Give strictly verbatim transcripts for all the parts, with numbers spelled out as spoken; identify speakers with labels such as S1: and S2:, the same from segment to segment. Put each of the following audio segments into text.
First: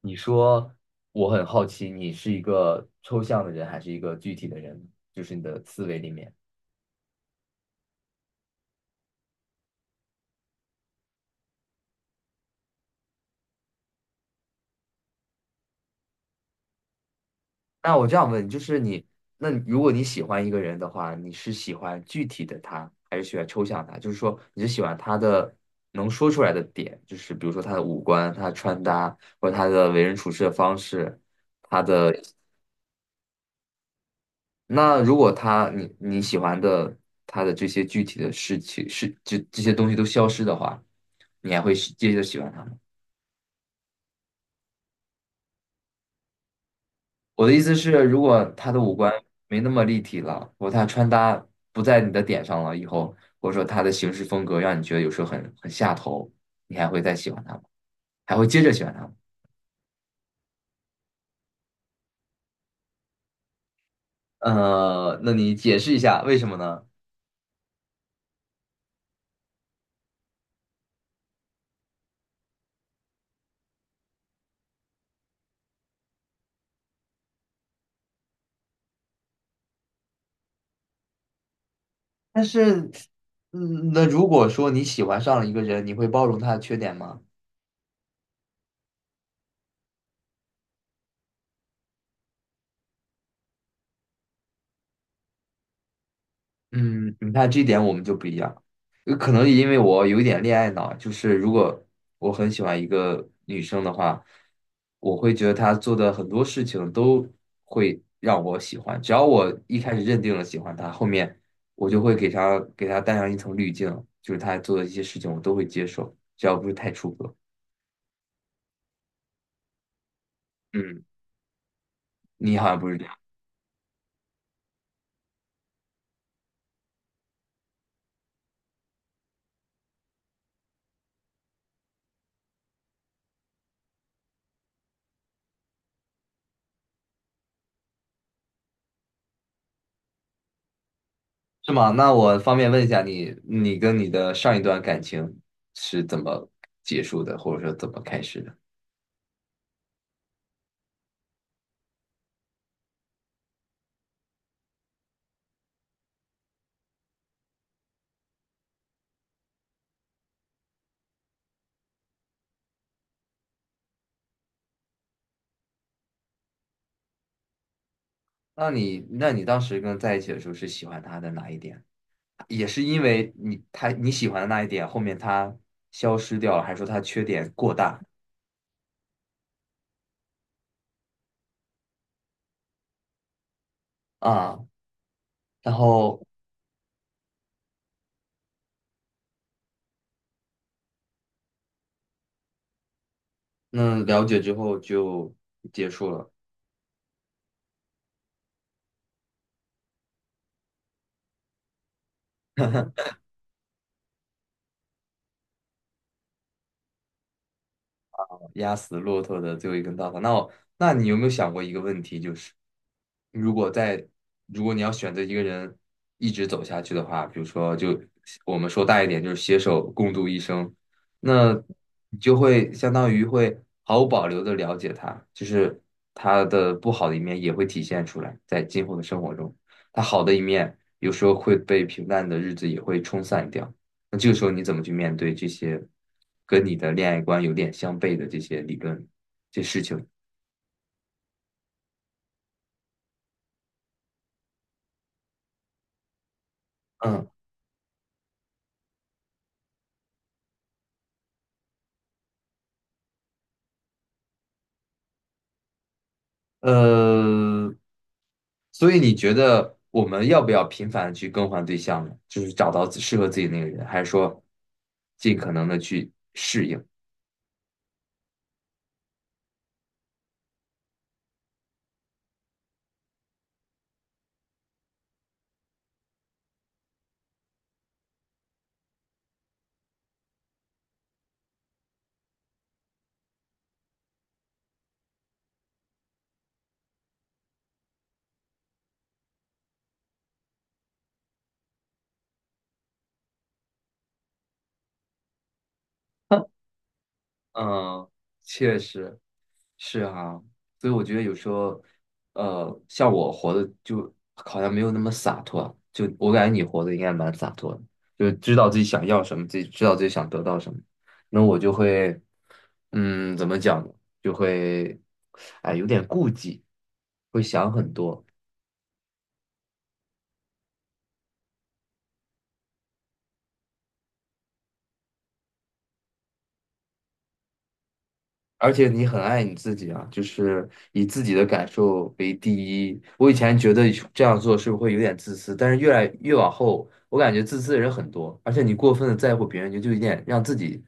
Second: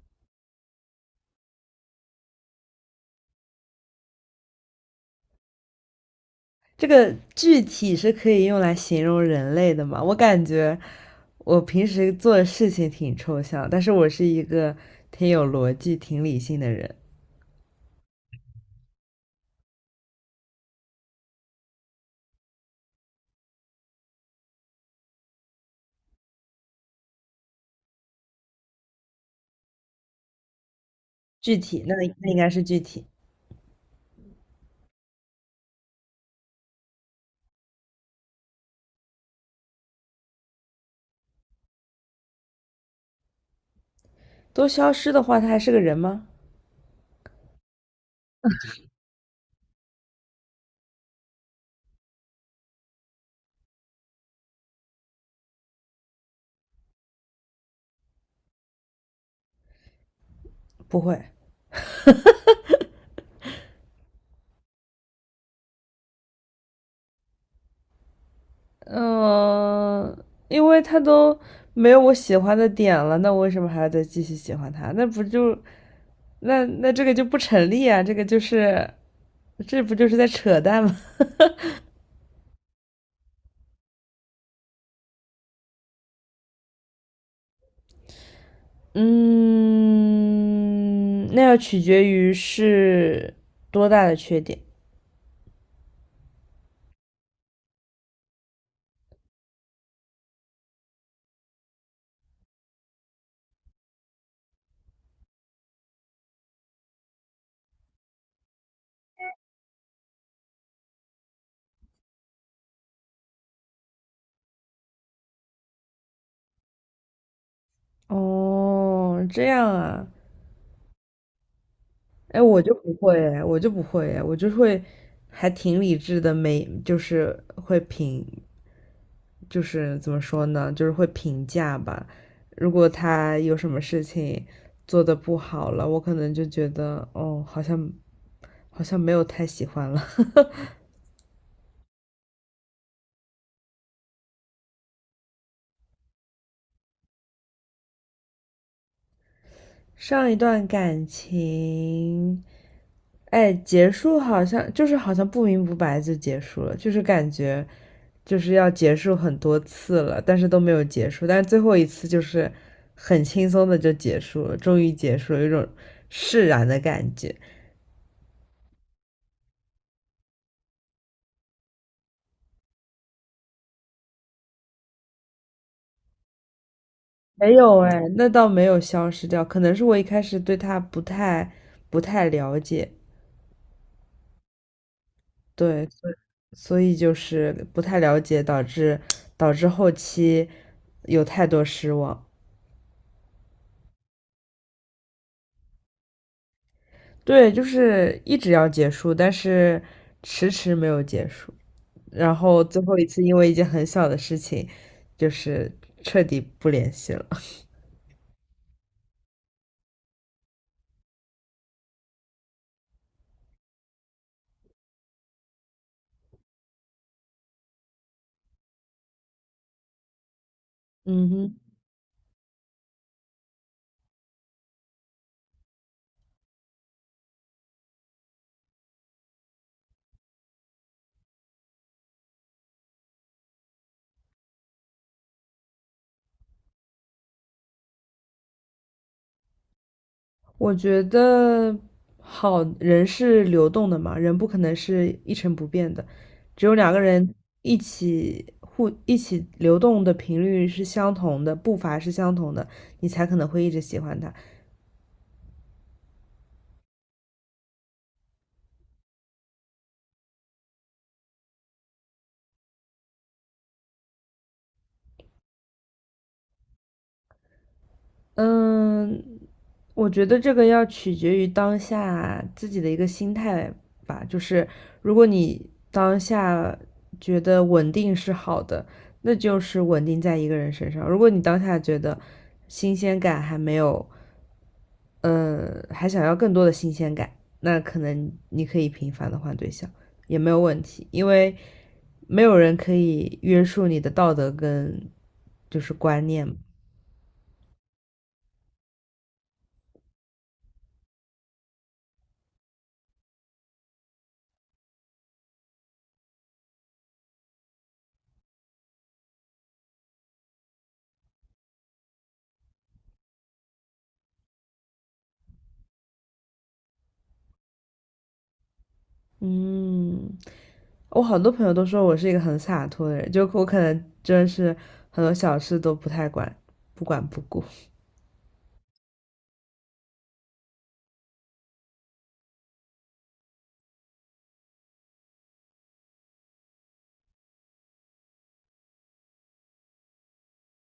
S1: 你说我很好奇，你是一个抽象的人还是一个具体的人？就是你的思维里面。
S2: 这个具体是可以用来形容人类的吗？我感觉我平时做的事情挺抽象，但是我是一个挺有逻辑、挺理性的人。
S1: 那我这样问，就是你，那你如果你喜欢一个人的话，你是喜欢具体的他，还是喜欢抽象他？就是说，你是喜欢他的能说出来的点，就是比如说他的五官、他的穿搭，或者他的为人处事的方式，
S2: 具
S1: 他
S2: 体，那
S1: 的。
S2: 那应该是具体。
S1: 那如果他你你喜欢的他的这些具体的事情是这这些东西都消失的话，你还会是接着喜欢他吗？
S2: 都消失的话，他还是个人吗？
S1: 我的意思是，如果他的五官没那么立体了，或者他穿搭不在你的点上了以后，或者说他的行事风格让你觉得有时候很很下头，你还会再喜欢他吗？还会接着喜欢他吗？
S2: 不会。
S1: 呃，那你解释一下为什么呢？
S2: 嗯、因为他都没有我喜欢的点了，那我为什么还要再继续喜欢他？那不就那那这个就不成立啊？这个就是这不就是在扯淡吗？
S1: 但是，嗯，那如果说你喜欢上了一个人，你会包容他的缺点吗？
S2: 嗯，那要取决于是多大的缺点。
S1: 嗯，你看这点我们就不一样，呃可能因为我有一点恋爱脑，就是如果我很喜欢一个女生的话，我会觉得她做的很多事情都会让我喜欢，只要我一开始认定了喜欢她，后面我就会给她给她带上一层滤镜，就是她做的一些事情我都会接受，只要不是太出格。
S2: 哦，这样啊，
S1: 嗯，
S2: 哎，
S1: 你
S2: 我
S1: 好
S2: 就
S1: 像不
S2: 不
S1: 是这样，
S2: 会，哎，我就不会，哎，我就会还挺理智的，没，就是会评，就是怎么说呢，就是会评价吧。如果他有什么事情做的不好了，我可能就觉得，哦，好像好像没有太喜欢了。
S1: 是吗？那我方便问一下你，你跟你的上一段感情是怎么结束的，或者说怎么开始的？
S2: 上一段感情。哎，结束好像就是好像不明不白就结束了，就是感觉就是要结束很多次了，但是都没有结束，但是最后一次就是很轻松的就结束了，终于结束了，有一种释然的感觉。
S1: 那你那你当时跟在一起的时候是喜欢他的哪一点？也是因为你他你喜欢的那一点，后面他消失掉了，还是说他缺点
S2: 没
S1: 过
S2: 有
S1: 大
S2: 哎，那倒没有消失掉，可能是我一开始对他不太不太了解，
S1: 啊？然
S2: 对，所以
S1: 后
S2: 所以就是不太了解，导致导致后期有太多失望。
S1: 那了解之后就结束了。
S2: 对，就是一直要结束，但是迟迟没有结束。然后最后一次因为一件很小的事情，就是彻底不联系了。
S1: 压死骆驼的最后一根稻草。那我，那你有没有想过一个问题，就是如果在如果你要选择一个人一直走下去的话，比如说就我们说大一点，就是携手共度一生，
S2: 嗯
S1: 那
S2: 哼，
S1: 你就会相当于会毫无保留的了解他，就是他的不好的一面也会体现出来，在今后的生活中，他好的一面有时候会被平淡的日子也会冲散掉。那这个时候你怎么去面对这些跟你的恋爱观有点相悖的这些理论、这些事情？
S2: 我觉得好，人是流动的嘛，人不可能是一成不变的，只有两个
S1: 嗯，
S2: 人一起互一起流动的频率是相同的，步伐是相同的，你才可能会一直喜欢他。
S1: 呃，所以你觉得我们要不要频繁地去更换对象呢？就是找到自适合自己那个人，还是说尽可能的去适应？
S2: 嗯，我觉得这个要取决于当下自己的一个心态吧。就是如果你当下觉得稳定是好的，那就是稳定在一个人身上；如果你当下觉得新鲜感还没有，嗯，还想要更多的新鲜感，那可能你可以频繁的换对象，也没有问题，因为没有人可以约束你的道德跟就是观念嘛
S1: 嗯，确实是啊，所以我觉得有时候，呃，像我活的就好像没有那么洒脱，就我感觉你活的应该蛮洒脱的，就是知道自己想要什么，自己知道自己想得到什么。那我就会，嗯，怎么讲呢就会，哎，有点顾忌，会想很多。
S2: 嗯。我好多朋友都说我是一个很洒脱的人，就我可能真的是很多小事都不太管，不管不顾。
S1: 而且你很爱你自己啊，就是以自己的感受为第一。我以前觉得这样做是不是会有点自私，但是越来越往后，我感觉自私的人很多，而且你过分的在乎别人，你就有点让自己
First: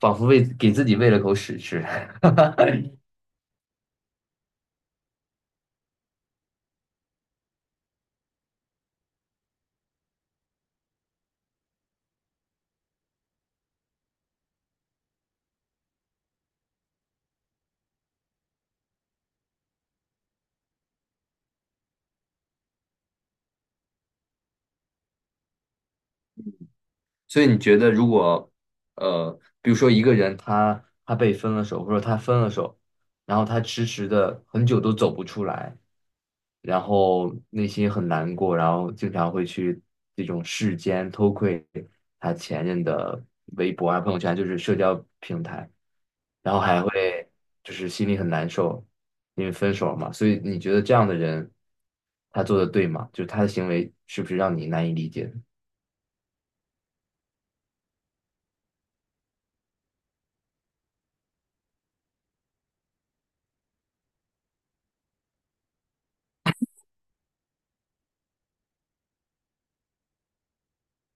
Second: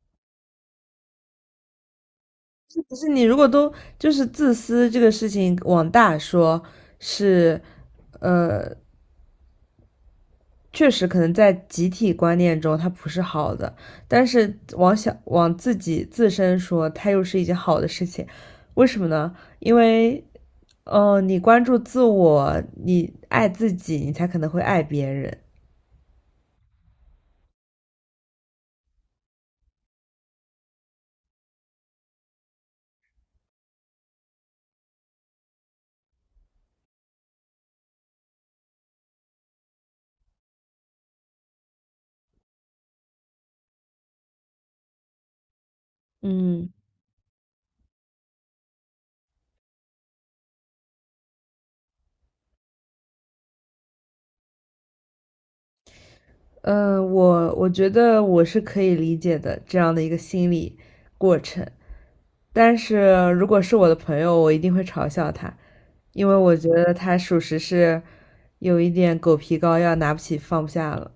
S1: 仿佛喂给自己喂了口屎吃。
S2: 就是你如果都就是自私这个事情往大说，是，呃，确实可能在集体观念中它不是好的，但是往小往自己自身说，它又是一件好的事情。为什么呢？因为，呃，你关注自我，你爱自己，你才可能会爱别人。
S1: 所以你觉得，如果呃，比如说一个人他他被分了手，或者他分了手，然后他迟迟的很久都走不出来。然后内心很难过，然后经常会去这种世间偷窥他前任的微博啊、朋友圈，就是社交平台，然后
S2: 嗯。
S1: 还会就是心里很难受，因为分手了嘛。所以你觉得这样的人，他做的对吗？就是他的行为是不是让你难以理解的
S2: 嗯，我我觉得我是可以理解的这样的一个心理过程，但是如果是我的朋友，我一定会嘲笑他，因为我觉得他属实是有一点狗皮膏药，拿不起放不下了，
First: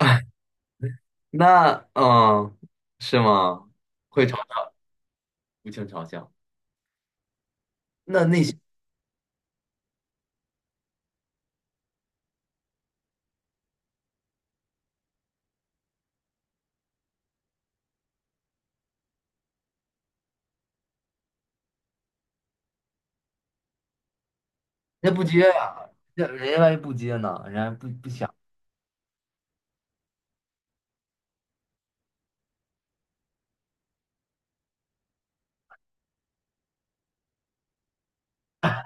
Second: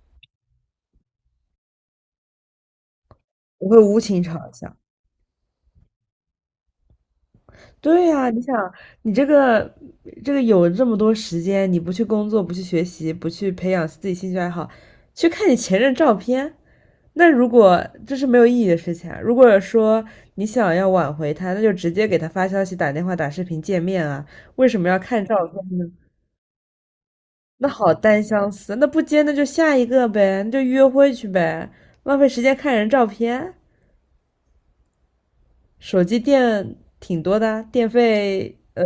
S1: 那嗯，是
S2: 我
S1: 吗？
S2: 会无情
S1: 会嘲
S2: 嘲
S1: 笑，
S2: 笑。
S1: 无情嘲笑。
S2: 对
S1: 那
S2: 呀，你
S1: 那
S2: 想，
S1: 些
S2: 你这个这个有这么多时间，你不去工作，不去学习，不去培养自己兴趣爱好，去看你前任照片，那如果这是没有意义的事情啊，如果说你想要挽回他，那就直接给他发消息、打电话、打视频见面啊，为什么要
S1: 人家
S2: 看
S1: 不
S2: 照
S1: 接
S2: 片呢？
S1: 呀、人家人家万一不接呢？人
S2: 那
S1: 家不
S2: 好
S1: 不
S2: 单
S1: 想，
S2: 相思，那不接那就下一个呗，那就约会去呗，浪费时间看人照片，手机电挺多的啊电费呃，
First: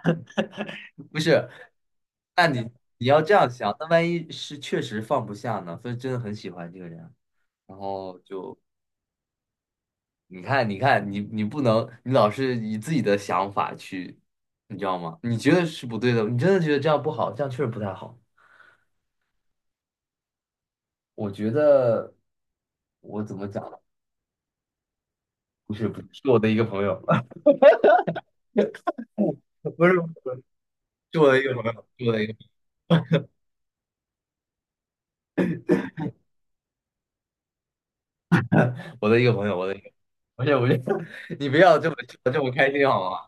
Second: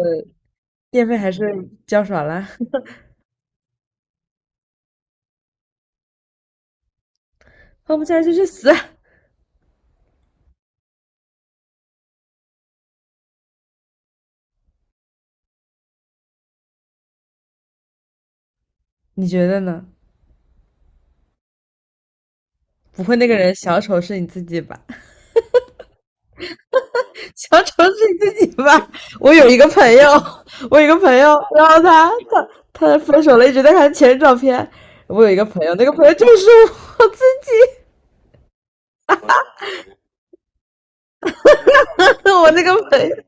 S2: 电费
S1: 不
S2: 还是
S1: 是。
S2: 交少了，
S1: 那你你要这样想，那万一是确实放不下呢？所以真的很喜欢这个人，然
S2: 放不下
S1: 后
S2: 来就去
S1: 就
S2: 死啊，
S1: 你看，你看，你你不能，你老是以自己的想法去，你知道吗？你觉得是不对的，你真的觉得这样不好，这样确实不太好。
S2: 你觉得呢？
S1: 我觉得
S2: 不会
S1: 我
S2: 那个
S1: 怎么
S2: 人
S1: 讲呢
S2: 小丑是你自己吧？
S1: 不是不是，是我的一个朋友，
S2: 小丑是你自己吧？我有一个
S1: 不
S2: 朋
S1: 是不
S2: 友，
S1: 是，
S2: 我有一个朋
S1: 是我的
S2: 友，
S1: 一个朋
S2: 然后
S1: 友，是
S2: 他
S1: 我的一个
S2: 他他分手了，一直在看前任照片。我有一个朋友，那个朋友就是我自己，
S1: 我的一个朋友，我的一个，不是不是，你不要这么这
S2: 我
S1: 么
S2: 那
S1: 开
S2: 个
S1: 心
S2: 朋
S1: 好
S2: 友
S1: 吗？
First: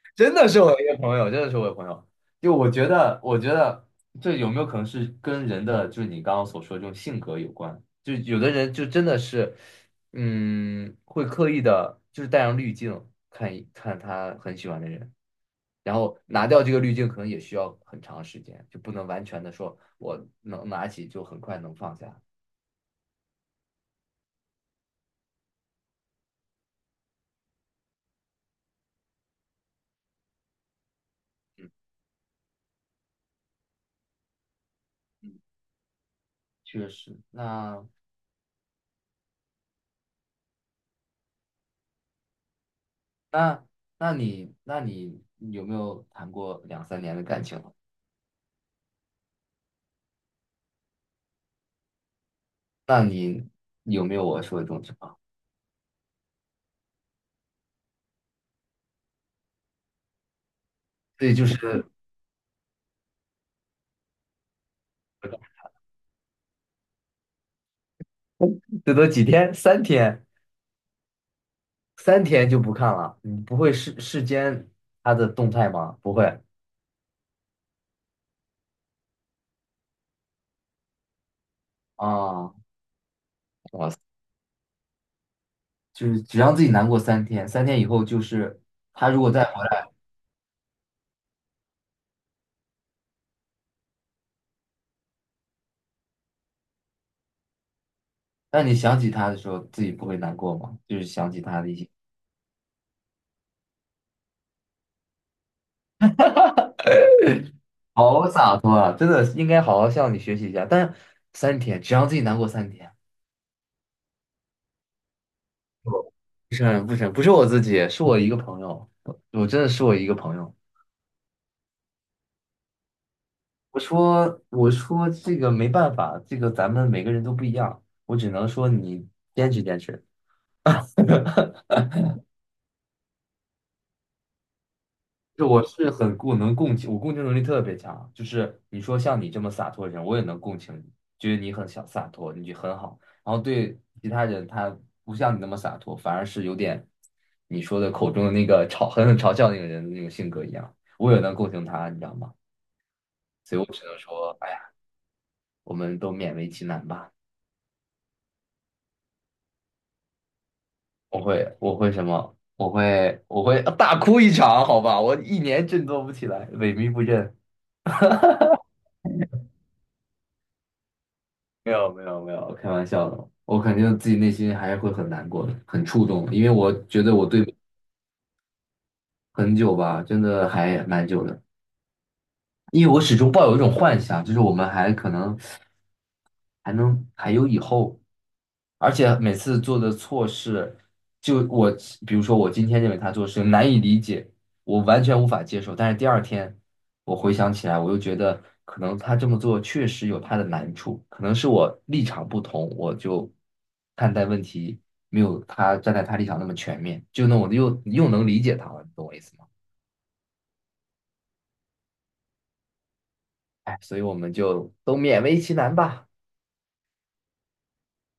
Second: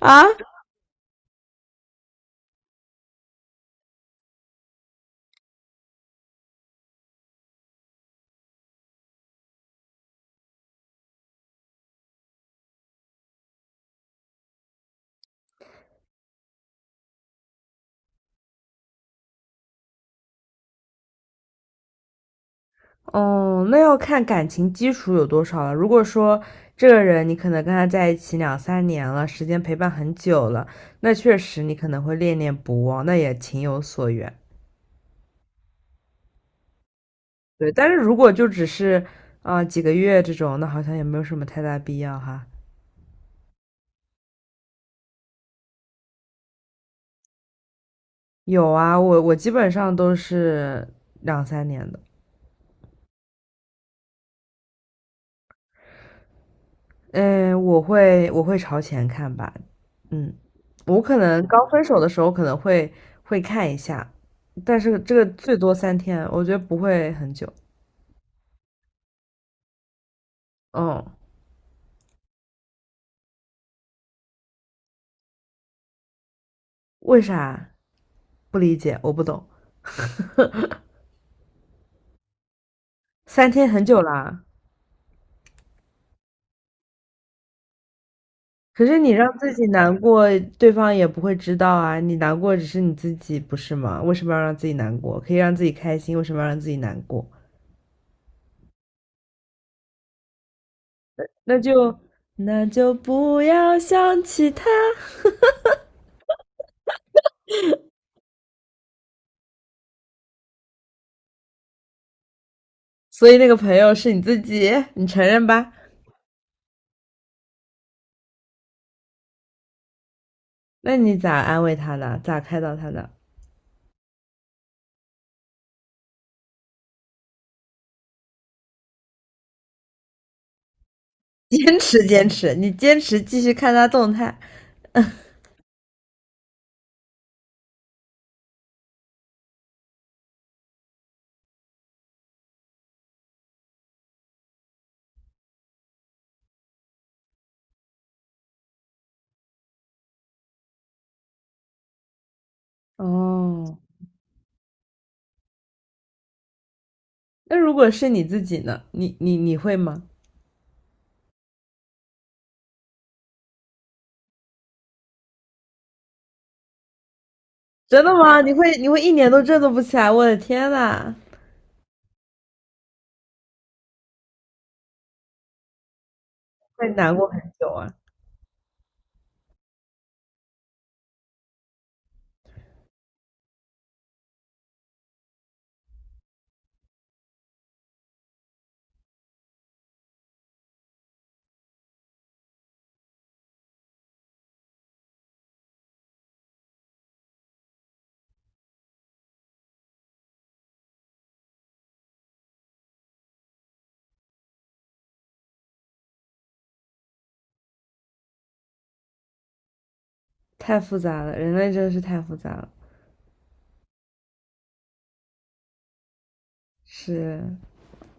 S2: 啊，
S1: 真的是我一个朋友，真的是我一个朋友。就我觉得，我觉得这有没有可能是跟人的，就是你刚刚所说的这种性格有关？就有的人就真的是，嗯，会刻意的，就是带上滤镜看一看他很喜欢的人，然后拿掉这个滤镜，可能也需要很长时间，就不能完全的说我能拿起就很快能放下。
S2: 哦，那要看感情基础有多少了。如果说这个人你可能跟他在一起两三年了，时间陪伴很久了，那确实你可能会恋恋不忘，那也情有所原。
S1: 确实，
S2: 对，
S1: 那
S2: 但是如果就只是啊、呃几个月这种，那好像也没有什么太大必要哈。
S1: 那那你那你有没有谈过两三年的感情？
S2: 有啊，我我基本上都是两三年的。
S1: 那你有没有我说的这种情况？
S2: 嗯，我会我会朝前看吧。嗯，我可
S1: 对，
S2: 能
S1: 就
S2: 刚分
S1: 是
S2: 手的时候可能会会看一下，但是这个最多三天，我觉得不会很久。
S1: 最多几天，三天，
S2: 嗯，
S1: 三天就不看了。你不会视视奸他的动态吗？不会
S2: 为啥？不理解，我不懂。
S1: 啊，
S2: 三天很
S1: 哇塞，
S2: 久啦，
S1: 就是只让自己难过三天，三天以后就是
S2: 可是你
S1: 他如果
S2: 让
S1: 再
S2: 自
S1: 回
S2: 己
S1: 来，
S2: 难过，对方也不会知道啊。你难过只是你自己，不是吗？为什么要让自己难过？可以让自己开心，为什么要让自己难过？
S1: 当你想起他的时候，自己不会难过吗？就是想起
S2: 那
S1: 他的一些，
S2: 就那就不要想起他。
S1: 好洒脱啊！真的应该好好向你学习一下。但三天，只让自己难过三天，
S2: 所以那个朋友是你自己，你承认吧？
S1: 不是不是不是我自己，是我一个朋友，我真的是我一个朋友。
S2: 那你咋安慰他的？咋开导他的？
S1: 我说，我说这个没办法，这个咱们每个人都不一样，我只能说你坚持坚持。
S2: 坚持，坚持，你坚持继续看他动态。
S1: 就我是很共能共情，我共情能力特别强。就是你说像你这么洒脱的人，我也能共情你，觉得你很小洒脱，你就很好。然后对其他人，他不像你那么洒脱，反而是有点你说的口中的那个嘲狠狠嘲笑那个人的那种性格一样。我也能共情他，你知道吗？所以我
S2: 哦，
S1: 只能说，哎呀，我们都勉为其难吧。
S2: 那如果是你自己呢？你你你会吗？
S1: 我会，我会什么？我会，我会大哭一场，好吧？我一年振作不起来，萎靡不振。
S2: 真的吗？你会你会一年都振作不起来？我的天呐，
S1: 没有，没有，没有，开玩笑的。我肯定自己内心还是会很难过的，很触动的因为我
S2: 会
S1: 觉得
S2: 难
S1: 我
S2: 过很
S1: 对
S2: 久啊！
S1: 很久吧，真的还蛮久的。因为我始终抱有一种幻想，就是我们还可能还能还有以后。而且每次做的错事，就我比如说我今天认为他做事难以理解，我完全无法接受，但是第二天我回想起来，我又觉得可能他这么做确实有他的难处，可能是我立场不同，我就看待问题没有他站在他立场那么全面，就那我又又能理解他了，你懂我意思吗？
S2: 太复杂了，人类真的是太复杂了。
S1: 哎，所以我们就都勉为其难吧。
S2: 是，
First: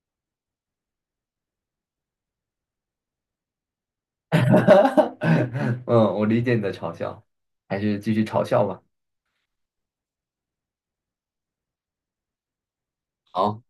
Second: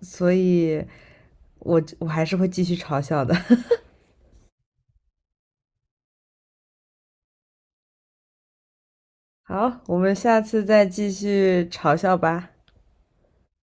S2: 所以我我还是会继续嘲笑的。
S1: 嗯，我理解你的嘲笑，还是继续嘲笑吧。
S2: 好，我们下次再继续嘲笑吧。
S1: 好，